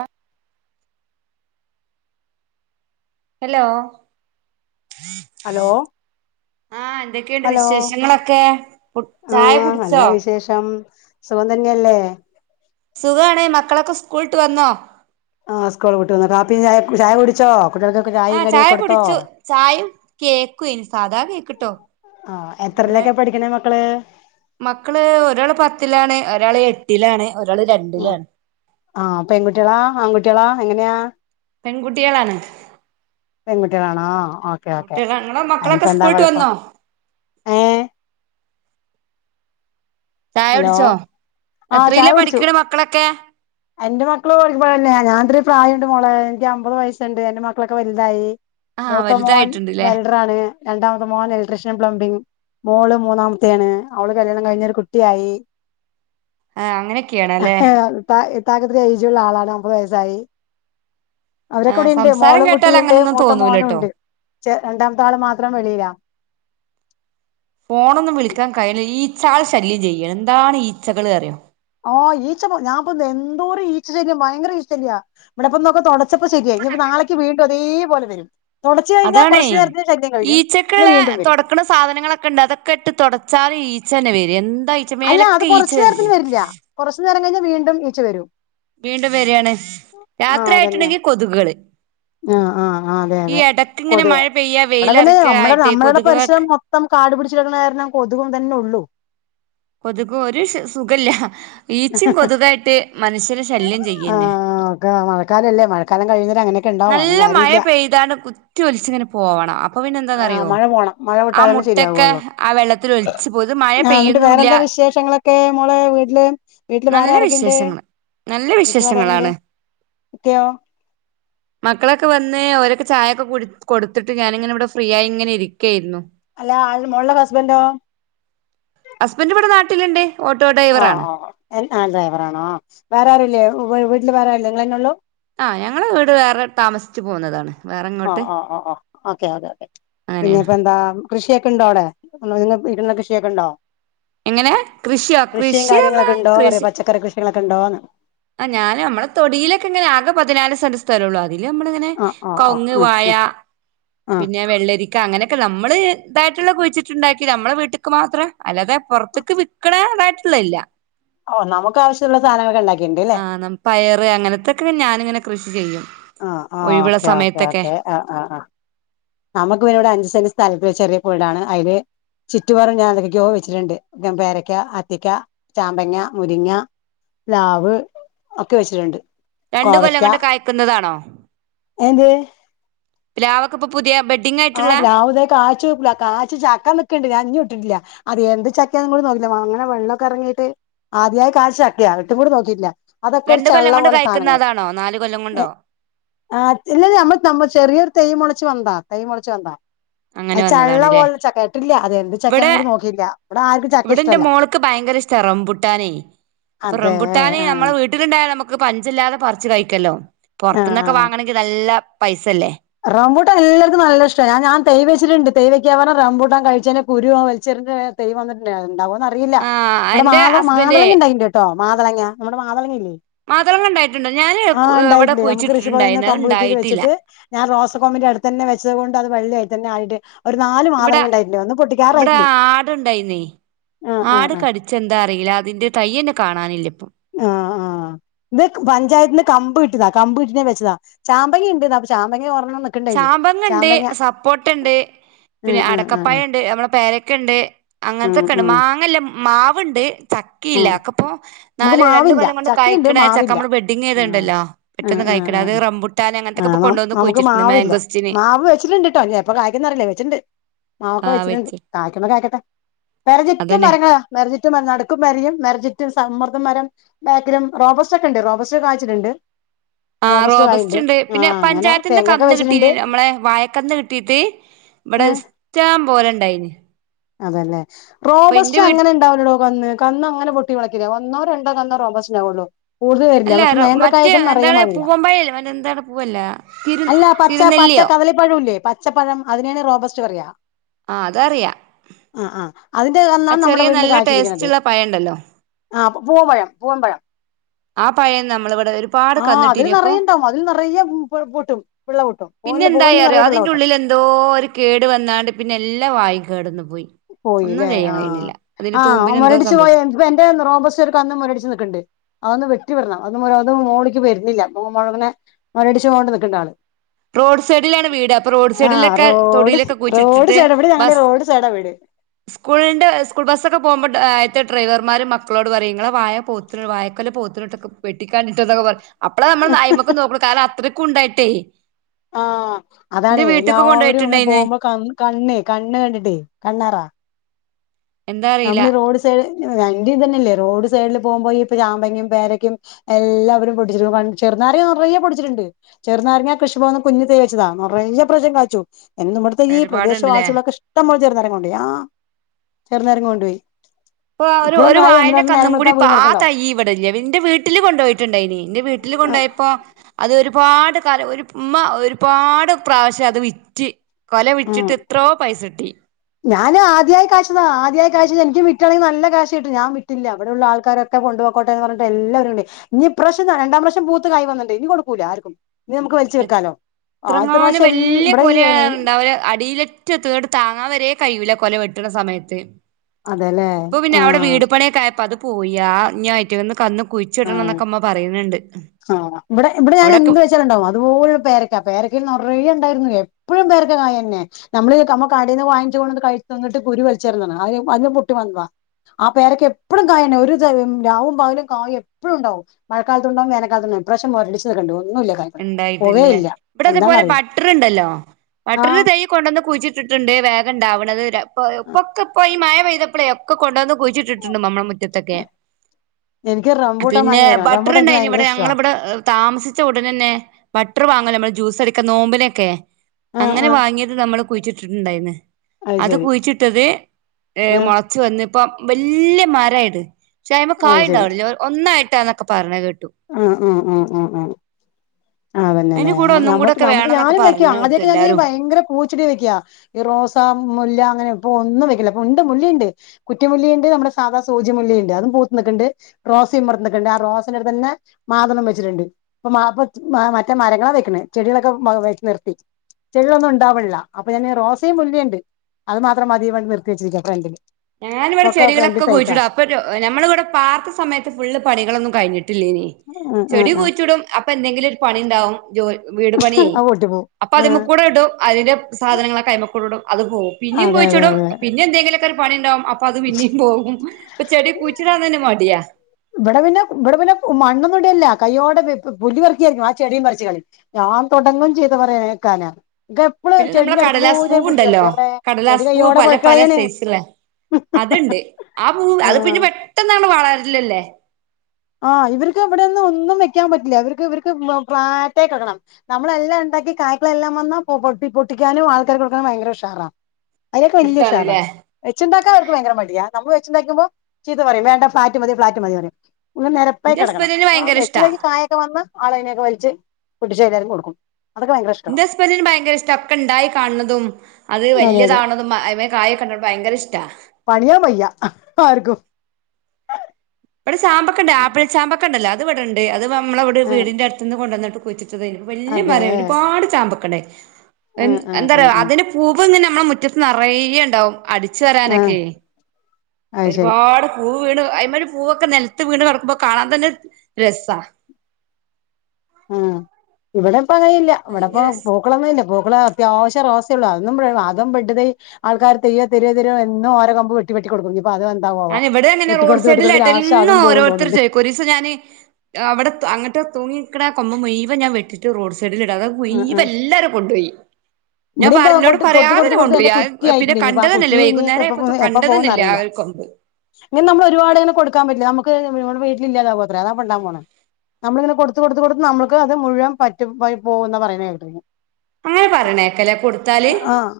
ആഹ്. Hello. Hello. ആഹ് എന്തൊക്കെയുണ്ട് hello വിശേഷങ്ങളൊക്കെ ചായ ആഹ് നല്ല കുടിച്ചോ വിശേഷം സുഖം ത ന്നെല്ലേ. സുഖമാണ് മക്കളൊക്കെ സ്കൂളിട്ട് വന്നോ? ആഹ് സ്കൂള് വിട്ട് വന്ന്, കാപ്പി ചായേം ചായ കുടിച്ചോ? കുട്ടികൾക്കൊക്കെ ആ ചായയും ചായ കടിയൊക്കെ കൊടുത്തോ കുടിച്ചു ചായേം കേക്കുയെനി സാധാ കേക്ക്ട്ടോ. ആഹ് നമ്മളെ എത്രിലൊക്കെ പഠിക്കണേ മക്കള്? മക്കള് ഒരാള് പത്തിലാണ് ഒരാള് എട്ടിലാണ്. ഒരാള് ഉ രണ്ടിലാണ് ആഹ് പെൺകുട്ടികളാ ആൺകുട്ടികളാ എങ്ങനെയാ പെൺകുട്ടികളാണ്. പെൺകുട്ടികളാണോ ഓക്കെ ഓക്കെ കുട്ടികളാ ഇങ്ങളെ അയിനിപ്പ മക്കളൊക്കെ എന്താ സ്കൂളിട്ട് കൊഴപ്പം. വന്നോ ഏഹ്. ഹലോ ചായുടിച്ചോ ആഹ് എത്രെല ചായ കുടിച്ചു പഠിക്കണേ മക്കളൊക്കെ? എന്റെ മക്കള് ഞാൻ ഇത്രി പ്രായുണ്ട് മോളെ എനിക്ക് അമ്പത് വയസ്സുണ്ട് എൻന്റെ മക്കളൊക്കെ വലുതായി. ആഹ് മൂത്തമോൻ വലുതായിട്ടുണ്ട്ല്ലേ വെൽഡറാണ്. രണ്ടാമത്തെ മോൻ ഇലക്ട്രീഷ്യൻ പ്ലംബിംഗ് മോള് മൂന്നാമത്തെയാണ് അവള് കല്യാണം കഴിഞ്ഞ ഒരു കു ട്ടിയായി. ആഹ് അങ്ങനെയൊക്കെയാണല്ലേ ത്താക്കിത്തിരി ഏജുള്ളാളാണ് അമ്പത് വയസായി. അവരൊക്കെ ആഹ് ഇവിടുണ്ട് സംസാരം മോളും കേട്ടാൽ കുട്ടിയുണ്ട് അങ്ങനൊന്നും മൂത്ത മോനും തോന്നൂലട്ടോ ഉണ്ട് രണ്ടാമത്തെ ആള് മാത്രം വെളിയില. ഫോണൊന്നും വിളിക്കാൻ കഴല്ല ഈച്ചാൾ ശല്യം ചെയ്യ എന്താണ് ഈച്ചകള് അറിയോ? ഓ ഈച്ച ഞാൻ പ്പോ എന്തോ ഒരു ഈച്ച ശല്യം ഭയങ്കര ഈശ ശല്യ ഇടെപ്പന്നൊക്കെ തുട ച്ചപ്പോ ശെരിയായി നാളക്ക് വീണ്ടും അതേ പോലെ വരും തൊടച്ച് കഴിഞ്ഞ അതാണേ കുറശ്ശ് നേ ഈച്ചക്കുള്ള തുടക്കണ സാധനങ്ങളൊക്കെ ഉണ്ട് അതൊക്കെ ഇട്ട് തുടച്ചാല് ഈച്ച തന്നെ വര അല്ല അത് കുറച്ചു നേരത്തിന് വരില്ല കുറച്ചു നേരം കഴിഞ്ഞാൽ വീണ്ടും ഈച്ച വരും. വീണ്ടും വര്യയാണ് രാത്രി ആയിട്ടുണ്ടെങ്കി കൊതുകുകള് ആഹ് ആഹ് അതെ ഈ അതെ ഇടക്ക് ഇങ്ങനെ കൊതുവെ മഴ പെയ്യ അവമ്മടെവന് വെയിലറിക്ക നമ്മടെ ആയിട്ട് നമ്മളടെ കൊതുകുക പരിസരം മൊത്തം കാടുപിടി [unintelligible] കാരണം കൊതുകം തന്നെ ഉള്ളൂ കൊതുക്കും ഒരു സുഖല്ല ഈച്ചും കൊതുവായിട്ട് മനുഷ്യരെ ശല്യം ചെയ്യന്നെ മക്കാലല്ല മഴക്കാലം കഴിയുന്ന നല്ല മഴ പെയ്താണ് കുത്തി ഒലിച്ചിങ്ങനെ പോവണം അപ്പോ പിന്നെ എന്താന്ന ആ അറിയോ? മഴ പോണം മഴ ആ വിട്ടാൽ തന്നെ മുട്ടൊക്കെ ശരിയാവുള്ളൂ ആ വെള്ളത്തിൽ ഒലിച്ചു പോത് മഴ ആ എന്നിട്ട് പെയ്യുന്നുല്ല. വേറെന്താ വിശേഷങ്ങളൊക്കെ മോളെ വീട്ടില് വീട്ടില് വേറെ നല്ല ആരൊക്കെ ഉണ്ട് വിശേഷങ്ങള് നല്ല വീട്ടില് വേറെ ആരുണ്ട് വിശേഷങ്ങളാണ്. ഇക്കയോ മക്കളൊക്കെ വന്നേ ഓരൊക്കെ ചായൊക്കെ കൊടുത്തിട്ട് ഞാനിങ്ങനെ ഇവിടെ ഫ്രീ ആയി ഇങ്ങനെ ഇരിക്കായിരുന്നു അല്ല ആ മോളുടെ ഹസ്ബൻഡോ ഹസ്ബന്റ് ഇവിടെ നാട്ടിലുണ്ട് ഓട്ടോ ആ ഡ്രൈവർ ആണ് ഓ ആ ഡ്രൈവറാണോ വേറെ ആരൂല്ലേ വീട്ടില് വേറാരൂല്ലേ നിങ്ങളന്നെ ഉള്ളൂ ആഹ് ഞങ്ങള് വീട് വേറെ താമസിച്ചു പോന്നതാണ് ആ ആ ആ ആ ഓക്കെ ഓക്കെ ഓക്കെ അങ്ങനെയാണ് പിന്നെപ്പോ എന്താ കൃഷിയൊക്കെ ഉണ്ടോ അവിടെ നി ഇടുന്ന കൃഷിയൊക്കെ ഉണ്ടോ എങ്ങനെ കൃഷിയോ കൃഷിയും കൃഷിയെന്നാ കാര്യങ്ങളൊക്കെ ഉണ്ടോ പറയ് കൃഷി പച്ചക്കറി കൃഷികളൊക്കെ ഉണ്ടോന്ന് ആ ഞാന് നമ്മളെ തൊടിയിലൊക്കെ ഇങ്ങനെ ആകെ പതിനാല് സെന്റ് സ്ഥലോള്ളു അ അതില് നമ്മളിങ്ങനെ ആ ആ ആ കവുങ്ങ്, ഉം വായ ഉം ആ പിന്നെ വെള്ളരിക്ക അങ്ങനെയൊക്കെ നമ്മള് ഇതായിട്ടുള്ള കുഴിച്ചിട്ടുണ്ടാക്കി നമ്മളെ വീട്ടക്ക് മാത്രേ അല്ലാതെ പൊറത്തേക്ക് വിക്കണ ഇതായിട്ടുള്ള ഇല്ല ഓ നമുക്ക് ആവശ്യവുള്ള സധനങ്ങ ആ ന പയറ് അങ്ങനത്തൊക്കെ ഞാനിങ്ങനെ കൃഷി ചെയ്യും ആഹ് ആഹ് ഒഴിവുള്ള ഓക്കെ ഓക്കെ സമയത്തൊക്കെ ഓക്കെ ആഹ് ആഹ് ആഹ് നമുക്ക് പിന്നെ ഇവിടെ അഞ്ചുസെന്റ് സ്ഥലത്ത് ചെറിയ വീടാണ് അതില് ചുറ്റുപാറും ഞാൻ എന്തൊക്കെയോ വെച്ചിട്ടുണ്ട് പേരക്ക, ആത്തക്ക ചാമ്പങ്ങ, മുരിങ്ങ പ്ലാവ് ഒക്കെ വെച്ചിട്ടുണ്ട് രണ്ട് കൊല്ലം കോവയ്ക്ക കൊണ്ട് കായ്ക്കുന്നതാണോ എന്ത് പ്ലാവോക്കെ ഇപ്പൊ പുതിയ ബ ആ പ്ലാവ് ദേ കായ്ച്ച് പ്ലാ കായ്ച്ച് ചക്ക നിക്കൊണ്ട് [unintelligible] അത് എന്ത് ചക്കേയാന്നും കൂടി നോക്കില്ലാ അങ്ങനെ വെള്ളമൊക്കെ ഇറങ്ങീട്ട് ആദ്യായി കായ്ച്ച ചക്കയാണ് ഇട്ടും കൂടി നോക്കിയില്ല അതൊക്കെ ഒരു രണ്ട് കൊല്ലം ചെള്ള കൊണ്ട് പോലെ കായ്ക്കുന്ന സാധനങ്ങള് അതാണോ നാല് കൊല്ലം ഏ കൊണ്ടോ ആ ഇല്ല ഇല്ല നമ്മ നമ്മ ചെറിയൊരു തൈ മുളച്ച് വന്നതാ തൈ മുളച്ചു വന്നതാ അങ്ങനെ അത് ചള്ള വന്നതാണ്ല്ലേ പോലെ ചക്ക ഇട്ടില്ല അതെന്ത് ചക്കയും ഇവിടെ കൂടി നോക്കിയില്ല ഇവിടെ ആർക്കും ചക്ക ഇഷ്ടവല്ല റംബൂട്ടാനെ അപ്പൊ ആ റംബൂട്ടാനെനമ്മളെ വീട്ടിലുണ്ടായ നമുക്ക് നമക്ക് പഞ്ചല്ലാതെ പറച്ച് കഴിക്കാല്ലോ പൊറത്തൂന്നൊക്കെ വാങ്ങണമെങ്കി നല്ല പൈസല്ലേ റമ്പൂട്ടാൻ എല്ലാവർക്കും നല്ലിഷ്ടാണ് ഞ ഞാൻ തൈ വെച്ചിട്ടുണ്ട് തൈ വെക്കാൻ പറ റമ്പൂട്ടാൻ കഴിച്ചേന്റെ കുരു വലിച്ചെറി തൈ വന്നിട്ടുണ്ടാരുന്നു ഉണ്ടാവോന്ന് അറിയില്ല ആഹ് ഇവിടെ എന്റെ മാത ഹസ്ബൻഡ് മാതളങ്ങ ഉണ്ടായിട്ടുണ്ട്ട്ടോ മാതളങ്ങ നമ്മുടെ മാതളങ്ങയില്ലേ മാതളം ഉണ്ടായിട്ടുണ്ടോ ഞാന് ഇവിടെ ഉണ്ടായിട്ടുണ്ട് നമുക്ക് ഋഷിഭവനിൽ നിന്ന് കുഴിച്ചിട്ടിട്ടുണ്ടായിരുന്നു അത് കമ്പ് കിട്ടിയിട്ട് ഉണ്ടായിട്ടില്ല വെച്ചിട്ട് ഞാൻ റോസകമ്പിന്റെ അടുത്തുതന്നെ വെച്ചത് കൊണ്ട് അത് വെളളയായി തന്നെ ആയിട്ട് ഒരു നാല് ഇവിടെ മാതളങ്ങ ഉണ്ടായിട്ട്ണ്ട് ഇവിടെ ആടുണ്ടായിന്നീ ആ ആ ആട് കടിച്ചാ എന്താ അറിയില്ല അതിന്റെ തൈയന്നെ കാണാനില്ല ഇപ്പം ആഹ് ആഹ് ഇത് പഞ്ചായത്തിന്റെ കമ്പ് കിട്ടീതാ കമ്പ് കിട്ടീട്ട് ഞാൻ വെച്ചതാ ചാമ്പങ്ങ ഉണ്ട് അപ്പൊ ചാമ്പങ്ങ ഒരെണ്ണം നിക്കണ്ടായില്ലേ ചാമ്പങ്ങ ഇണ്ട് ചാമ്പങ്ങ സപ്പോട്ടുണ്ട് ഉം പിന്നെ ഉം ഉം അടക്കപ്പായുണ്ട് നമ്മളെ പേരക്ക ഉണ്ട് ഉം അങ്ങനത്തൊക്കെ ഉണ്ട് ഉം മാങ്ങയില്ല മാവുണ്ട് ഉം ചക്കയില്ല അക്കപ്പോ നമുക്ക് നാല് രണ്ട് മാവില്ല കൊല്ലം കൊണ്ട് ചക്കയുണ്ട് കായ്ക്കണ ചക്ക മാവില്ല നമ്മള് ബഡിങ് ആഹ് ചെയ്തുണ്ടല്ലോ ആഹ് പെട്ടെന്ന് കായ് ആഹ് കഴിക്കട അത് റമ്പൂട്ടാന് അങ്ങത്തൊക്കെ ഇപ്പൊ ആഹ് ആഹ് കൊണ്ട്ന്ന് നമുക്ക് കുഴിച്ചിട്ട് മാവില്ല മാവ് വെച്ചിട്ടുണ്ട്ട്ടോ ഇനി എപ്പ കായ്ക്കൂന്നറിയില്ല വെച്ചിട്ട്ണ്ട് മാവൊക്കെ ആഹ് വെച്ചിട്ടുണ്ട് വെച്ച് കായ്ക്കണേ കായ്ക്കട്ടെ വെറേചുറ്റും അതന്നെ മരങ്ങളാ വേറെചുറ്റും മരാ മെർജിറ്റും സമ്മർദ്ദം മരം ബിലും റോബസ്റ്റാ ഒക്കെ ഉണ്ട് റോബസ്റ്റാ ഒക്കെ കായിച്ചിട്ടുണ്ട് ആ റോബസ്റ്റ് ഉണ്ട് പിന്നെ അങ്ങനെ പഞ്ചായത്തിന്ന് തെങ്ങൊക്കെ കന്ന് കിട്ടീന് വെച്ചിട്ടുണ്ട് നമ്മളെ വായ കന്ന് കിട്ടീട്ട് ഇവിടെ ഇഷ്ടം പോലുണ്ടായിന് അതേല്ലേ റോബസ്റ്റാ വീട്ട് അങ്ങനെ ഉണ്ടാവലെടോ കന്ന് കന്ന് അങ്ങനെ പൊ ട്ടിമുളക്കില്ല ഒന്നോ രണ്ടോന്നോ റോബസ്റ്റാ ഉള്ളൂ കൂടുതൽ വരില്ല അല്ല പക്ഷെ നേന്ത്ര മറ്റേ കായൊക്കെ നിറയെ എന്താണ് മാതിരിയാ പൂവമ്പഴല്ലേ മറ്റേ എന്താണ് പൂവല്ല തിരു അല്ല പച്ച പ ച്ച തിരുനെല്ലിയോ കതലിപ്പഴോല്ലേ പച്ചപ്പഴം അതിനേയാണ് റോബസ്റ്റാ പറയാ ആ അതറിയ ആ ആ അതിന്റെ അന്നാണ് നമ്മുടെ ചെറിയ വീട്ടില് നല്ല ടേസ്റ്റ് കായ്ച്ചിരിക്കുന്നത് ഉള്ള പഴണ്ടല്ലോ ആ പൂവം പഴം പൂവൻ പഴം ആ പഴം നമ്മളിവിടെ ഒരുപാട് ആഹ് അതില് കന്നിട്ടീന് അപ്പൊ നിറയണ്ടാവും അതിൽ നിറയ പൊട്ടും പിള്ള പൊട്ടും പിന്നെ പൂവനില് എന്തായ പൂവനില് അറിയോ നിറയെ പിള്ള അതിന്റെ പൊട്ടും ഉള്ളിൽ എന്തോ ഒരു കേട് വന്നാണ്ട് പിന്നെ എല്ലാം വാഴി പോയില്ലേ ആഹ് അതിന്റെ ആഹ് തൂമ്പിന് എന്തോ മുരടിച്ചു പോയ സംഭവിച്ചു എന്റെ റോബസ്ർക്ക് അന്ന് മുരടിച്ചച്ച് നിക്കണ്ട് അതൊന്ന് വെട്ടി വിടണം അതും മോളിക്ക് വരുന്നില്ലോഴങ്ങനെ മരടിച്ചു കൊണ്ട് നിൽക്ക് ണ്ട് ആള് റോഡ് സൈഡിലാണ് വീട് അപ്പൊ റോഡ് ആ സൈഡിലൊക്കെ റോഡ് തൊടിയിലൊക്കെ റോഡ് കുഴിച്ചിട്ടിട്ട് സൈഡ് എവിടെ ഞങ്ങളുടെ റോഡ് സൈഡ് എവി [unintelligible] സ്കൂളിൻ്റെ സ്കൂൾ ബസൊക്കെ പോകുമ്പോൾ അദിത്തെ ഡ്രൈവർമാർ മക്കളോട് പറയയും ങ്ങളെ വയ പോ വായക്കുല പോത്തി വെട്ടിക്കാണ്ടിട്ടന്നൊക്കെ പറിം അപ്പളെ നമ്മള് അയ്മക്കെ നോക്കണ കാരണം അത്രക്കും ഉണ്ടായിട്ടേ ആഹ് അതാണ് എന്റെ വീട്ട്ക്ക് എല്ലാവരും അങ്ങനെ കൊണ്ടോയിട്ടുണ്ടായിന്ന് പോകുമ്പോ കണ് കണ്ണേ കണ്ണ് കണ്ടിട്ടേ കണ്ണാറാ എന്താ അറിയില്ല നമ്മള് ഈ റോഡ് സൈഡ് വണ്ടി ഇത് തന്നെല്ലേ റോഡ് സൈഡിൽ പോകുമ്പോ പോയി ഇപ്പ ചാമ്പങ്ങയും പേരക്കും എല്ലാവരും പൊടിച്ചി പോകും ചെറുനാരങ്ങ നറയെ പൊച്ചിട്ടു ചെറുാരങ്ങാ കൃഷി പോകന്ന് കുഞ്ഞ് തൈ വച്ചതാ നിറയെ പ്രാവശ്യം കായ്ച്ചു എന്ന് ഇവിടുത്തെ ഈ ഒരുപാടുണ്ട്ല്ലേ പ്രദേശവാസികളൊക്കെ ഇഷ്ടം പോലെ ചെറുനാരങ്ങ കൊണ്ട് പോയി ചെറുനാരങ്ങ കൊണ്ടുപോയി അപ്പൊ ഒരു വായന്റെ കന്നും കൂടി ഇപ്പൊ വീണ് ആ തൈ കെടക്ക്ണ്ടാവും ഇവിടെ ഇല്ല എന്റെ വീട്ടില് കൊണ്ടുപോയിട്ടുണ്ടായിനി എന്റെ വീട്ടില് ആഹ് ണ്ടപ്പോ അത് ഒരുപാട് കാലം ഒരു ഉമ്മ ഒരുപാട് പ്രാവശ്യം അത് വിറ്റ് കൊല വിറ്റിട്ട് എത്രയോ പൈസ സകിട്ടി ഞാന് ആദ്യായി കാശ്താ ആദ്യായി കാശ് എന്ക്ക് വിറ്റാണെങ്കി നല്ല കാശ് കിട്ടും ഞാൻ വിറ്റില്ല ഇവിടൊള്ള ആൾക്കാരൊക്കെ കൊണ്ട്പൊക്കോട്ടേന്ന് പറഞ്ഞിട്ട് എല്ലാവരും കൊണ്ടോയി. ഇഞിപ്രാശ്യം രണ്ടാം പ്രാശ്യം പൂത്ത് കായ് വന്നിണ്ട് ഇനി കൊടുക്കൂല ആർക്കും ഞി നമുക്ക് വലിച്ച് വെക്കാലൊ ഇത്രങ്ങാനും വല്യ കൊലയാണ്ടാവല്. അടീലെറ്റെത്തും ഇന്ന്ട്ട് താങ്ങാ വരേ കയ്യൂല കൊല വെട്ട്ണ സമയത്ത് അതെല്ലേ ഇപ്പൊ പിന്നെ ആ അവ്ടെ വീട് പണിയൊക്കായപ്പത് പോയി. ആഹ് ഞയിട്ടത് ന്ന്. കന്ന് കുഴിച്ചിടണം ആഹ്. എന്നൊക്കെ ഉമ്മ പറയുന്നുണ്ട് ആഹ്. ഇവടെ ഇവടെ അവിടൊക്കെ ഞാനെന്ത് വെച്ചാലണ്ടാവും അതുപോലെ പേരക്ക പേരക്കീല് നെറയെണ്ടായിര്ന്ന്. എപ്പഴും പേരക്ക കായന്നെ. നമ്മള് കടയിന്ന് വാങ്ങിച്ച് കൊണ്ടന്ന് കഴിച്ച തിന്ന്ട്ട് കുരു വലിച്ചെർന്ന അയെ അതിന്ന് പൊട്ടി വന്നത ആഹ് പേരക്ക എപ്പളും കായന്നെ ഒര് രാവും പകലും കായി എപ്പഴുണ്ടാവും. മഴക്കാലത്തുണ്ടാവും. വേനൽകാലത്തുണ്ട ഇപ്രാവശ്യം മൊരടിച്ച് നികണ്ടു ഇണ്ടായിട്ട്ല്ലലെ ഇവടെ അതെപോലെ എന്താന്നറിയില്ല ബട്ട്റ്ണ്ടല്ലൊ ബട്ട്റിന്റെ ആഹ് തയ്യ് കൊണ്ടന്ന് കുഴിച്ച് ഇട്ടിട്ട്ണ്ട് വേഗം ഇണ്ടാവ്ണത് ഇപ ഇപ്പൊക്കെ ഈ മഴ പെയ്തപ്പളെ ഒക്കെ കൊണ്ടന്ന് കുയിച്ചിട്ടിട്ട്ണ്ട് മമ്മ്ള മുറ്റത്തൊക്കെ എനിക്ക് റംബൂട്ടാൻ പിന്നെ വാങ്ങി വെക്കണം ബട്ട്റ് റംബൂട്ടാൻ എനിക്ക് ഇണ്ടയ്ന് ഭയങ്കര ഇവടെ ഇഷ്ടവാ ഞങ്ങളവ്ടെ താമസിച്ച തന്നെ ബട്ട്റ് വാങ്ങൊലൊ ഞമ്മള് ജ്യൂസ്സടിക്ക നോമ്പിനൊക്കെ ആഹ് അങ്ങനെ ആഹ് വാങ്ങിയത് നമ്മള് കുഴിച്ച്ട്ട്ട്ട്ണ്ടായ്ന്ന് അത് കുഴിച്ചിട്ടത് ഏഹ് ആഹ് മൊളച്ച് വന്ന് ഇപ്പ വല്യ മരായ്ട്ട് പഷെ അയ്മെ അത് കായ് ഇണ്ടാവ്ണില്ല ഒന്നായിട്ടാണ്ന്നൊക്കെ പറഞ്ഞത് കേട്ട് ഉം ഉം ഉം ഉം ഉം അതിന് അതന്നെലേ. കൂടെ ഒന്നും കൂടെ ഞമ്മക്ക് ഒക്കെ ഞമ്മക്ക് വേണംന്നൊക്കെ ഞാനും വെക്ക പറഞ്ഞ് കേട്ടു ആദ്യൊക്കെ ഞാന് എല്ലാരും ഭയങ്കര പൂച്ചെടിയ വെക്ക എറോ സാ മുല്ല അങ്ങനെ പ്പൊ ഒന്നും വെക്ക്ണില്ല ഇപ്പൊ ഉണ്ട് മുല്ലീണ്ട് കുറ്റിമുല്ലീണ്ട് നമ്മ്ടെ സാധാ സൂചിമുല്ലീണ്ട് അതും പൂത്ത് നിക്ക്ണ്ണ്ട് റോസെ ഇമ്മർത്ത്നിക്ക്ണ്ണ്ട് ആഹ് റോസന്റെ അടുത്തെന്നെ മാതളും വെച്ചിട്ട്ണ്ട് പൊ മ മറ്റെ മരങ്ങളാ വെക്ക്ണെ ചെടികളൊക്കെ വെ നിർത്തി ചെടിളൊന്നും ഇണ്ടാവ്ണില്ല അപ്പൊ ഞാൻ റോസീം, മുല്ലിം ഇണ്ട് അത് മാത്രം മതി പറഞ്ട്ട് നിർത്തി വെച്ചിരിക്ക ഫ്രണ്ട്ല് ഞാനിവടെ ചെടികളൊക്കെ കുഴ്ച്ചിടും അപ്പൊ ഞമ്മളവ്ടെ പാർത്ത സമയത്ത് ഫുള്ള് പണികളൊന്നും കഴിഞ്ഞ്ട്ടില്ലേന് ആഹ് ആഹ് ചെടി ആഹ് കുഴ്ച്ച്ടും അപ്പൊന്തെങ്കിലും ഒര് പണിണ്ടാവും ജോലി വീട് പണി അത് പൊട്ടി പോവും അപ്പൊ ആഹ് അതിമ്മക്കുടെ ഇടും അതിന്റെ സാധനങ്ങളൊക്കെ അയിമക്കുടെ ഇടും അത് പോവും പിന്നെ അതെ അതെ കുഴിച്ചിടും അതെ പിന്നെ എന്തേങ്കിലൊക്കെ ഒരു പണിണ്ടാവും അപ്പൊ അത് പിന്നീം പോവും ഇപ്പൊ ചെടി കുഴിച്ചിടാൻ തന്നെ മടിയാ ഇവിടെ പിന്നെ ഇവിടെ പിന്നെ മണ്ണൊന്നുമിടല്ല കയ്യോടെ പുല്ല് പറിക്കായിരിക്കും ആഹ് ചെടിയും പറിച്ച് കളയും അവൻ തൊടങ്ങും ചെയ്ത് പറയാന് നിക്കാന് ഇത് എപ്പളും പിന്നെ നമ്മളെ ചെടിന്റെടുത്ത് കടലാസ് പോയ്ട്ട പുല്ല് പൂവുണ്ടല്ലോ പറിക്കാൻ ചെടി കയ്യോടെ പുഴുതു കളയാണ് അതിണ്ട് ആ പൂവ് അത് പിന്നെ പെട്ടെന്ന അങ്ങട്ട് വളരലല്ലെ ആഹ് ഇവർക്ക് ഇവിടെന്നും ഒന്നും വെക്കാൻ പറ്റില്ല ഇവർക്ക് ഇവർക്ക് ഫ്ളാറ്റായ് കെടക്കണം നമ്മളെല്ലാ ഇണ്ടാക്കി കായ്ക്കളെല്ലാം വന്നാ പൊ പൊട്ടിക്കാനും ആൾക്കാർക്കൊടുക്കാനും ഭയങ്കര ഉഷാറ അതിനൊക്കെ വല്യ ഉഷാറ ഇഷ്ടാണല്ലേ വെച്ച്ണ്ടാക്കാ അവർക്ക് ഭയങ്കര മടിയ നമ്മള് വെച്ച്ണ്ടാക്കുമ്പൊ ചീത്ത പറയും വേണ്ട ഫ്ളാറ്റ് മതി ഫ്ളാറ്റ് മതി പറയും ഒന്ന് നെരപ്പായി എന്റെ കെടക്കണം ഹസ്ബൻഡിന് ഭയങ്കര വെച്ചി ഇഷ്ടാ ണ്ടാക്കി കായയൊക്കെ വന്ന ആള് അതിനെക്കെ വലിച്ച് പൊട്ടിച്ച് എല്ലാർക്കൂം കൊടുക്കും അതൊക്കെ ഭയങ്കര ഇഷ്ടവാ ഇന്റ ഹസ്ബന്റിന് ഭയങ്കര ഇഷ്ട ഒക്കെ ഇണ്ടായി കാണണതും അത് അതെ അതെ വല്യതാവണതും അയിമേൽ കായയൊക്കെ വര ഭയങ്കരഷ്ടാ പണിയാൻ വയ്യ ആർക്കും ഇവിടെ ചാമ്പക്കണ്ട് ആപ്പിൾ ചാമ്പക്കണ്ടല്ലൊ അത് ഇവിടെണ്ട് അത് നമ്മള അവിടെ ആഹ് വീടിന്റെ അടുത്തിന്ന് കൊണ്ടന്നിട്ട് കുഴി ച്ചത വല്യ അതെ മര ഒരുപാട് ചാമ്പക്ക ഉണ്ടായി ആഹ് ആഹ് ആഹ് എന്താറിയോ ആഹ് അതിൻ്റെ പൂവ് ഇങ്ങനെ നമ്മളെ മുറ്റത്ത് നെറയ്യെ ഇണ്ടാവും അടിച്ച് ആഹ് വാരാനൊക്കെ അത് ശരി ഒരുപാട് പൂ വീണ് അയ്മരി പൂവൊക്കെ നെലത്ത് വീണ് കെടക്കുമ്പൊ കാണാൻ തന്നെ രസ ഉം ഇവിടെ ഇപ്പ അങ്ങനെയില്ല ഇവിടിപ്പൊ ഭയങ്കര രസ പൂക്കളൊന്നും ഇല്ല പൂക്കള് അത്യാവശ്യം റോസാ ഉള്ള് അതും ബഡ് തൈയ് ആൾക്കാര് തരോ തരോ തരോ എന്നും ഓരൊ കമ്പ് വെട്ടി വെട്ടി കൊടുക്കും അത് എന്താവോ ആവോ ഞാൻ ഇവിടെ അങ്ങന റോഡ് വെട്ടിക്കൊടുത്ത് സൈഡിൽ വെട്ടിക്കൊടുത്ത് ഇടയിൽ ലാസ്റ്റ് എന്നും അതും പോകും ഓരോരുത്തർ തോന്നുന്നുണ്ട് ചോദിക്കും ഒരു ദിവസം ഞാന് അവിടെ അങ്ങട്ട് തൂങ്ങി നിക്കണ കൊമ്പ് മുഴുവൻ ഞാൻ വെട്ടീട്ട് റോഡ് സൈഡിൽ ഇടാ അത് മുഴുവൻ എല്ലാരും കൊണ്ടുപോയി ഉ ഞാൻ ഇവിടെ പറ ഇപ്പ എന്നോട് കൊണ്ട് കൊടുത്തു കൊടുത്തു പറയാതെന്നെ കൊടുത്ത് കൊണ്ടോയി എന്റെ ഞാൻ കുറ്റി പിന്നെ ആയിട്ടുണ്ട് ഇനിപ്പൊ ആ കുറ്റി കണ്ടതന്നല്ലേ ഇനി വൈകുന്നേരം ആയപ്പോ എപ്പ കണ്ടതന്നല്ലേ ആ പോകോന്നറിയില്ല ഒരു കൊമ്പ് ഇങ്ങന നമ്മള് ഒരുപാട് ഇങ്ങനെ കൊടുക്കാൻ പറ്റില്ല നമ്മക്ക് നമ്മളെ വീട്ടിലില്ലാതെ ആവും അതാ ഇപ്പ ഇണ്ടാവാൻ പോണെ നമ്മളിങ്ങനെ കൊടുത്ത് കൊടുത്ത് കൊടുത്ത് നമ്മുക്ക് അത് മുഴുവൻ പറ്റി പോകുന്ന പറയണ അങ്ങനെ പറയണ കേക്കാല്ലേ കൊടുത്താല് ആഹ്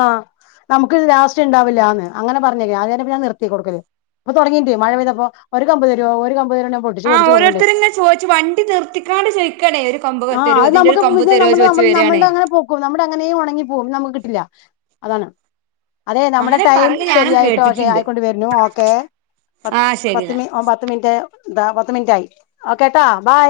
ആഹ് നമുക്ക് ലാസ്റ്റ് ഉണ്ടാവില്ല എന്ന് അങ്ങനെ പറഞ്ഞ് അത് കഴിഞ്ഞപ്പോ ഞാൻ നിർത്തി കൊടുക്കല് ളപ്പൊ തുടങ്ങിട്ട് ഉണ്ട് മഴ പെയ്തപ്പോ ഒരു കമ്പ് തരോ ഒരു കമ്പ് തരുവോ ഞാൻ പൊട്ടിച്ച് ആ പൊട്ടിച്ച് കൊടുക്കണ്ട് ഓരോരുത്തർ ഇങ്ങന ചോദിച്ചു വണ്ടി നിർത്തിക്കാണ്ട് ചോദിക്കാണേ ഒരു കൊമ്പ് തരോ ഇതിന്റെ ഒരു കൊമ്പ് തരോ നമ്മ നമ്മ നമ്മൾടെ അങ്ങനെ പോകും നമ്മുടെ അങ്ങനെയെ ഉണങ്ങിപ്പോകും നമുക്ക് കിട്ടില്ല അതാണ് അതെ നമ്മുടെ അങ്ങനെ ടൈം പറയണ ഞാനും ശരിയായിട്ടോ കേട്ടിട്ടുണ്ട് ആയിക്കൊണ്ട് വരുന്നു ഓക്കെ ! ആഹ് ശരി എന്നാ ദാ പത്ത് മിനിറ്റ് ആയി ഓക്കെട്ടാ ബൈ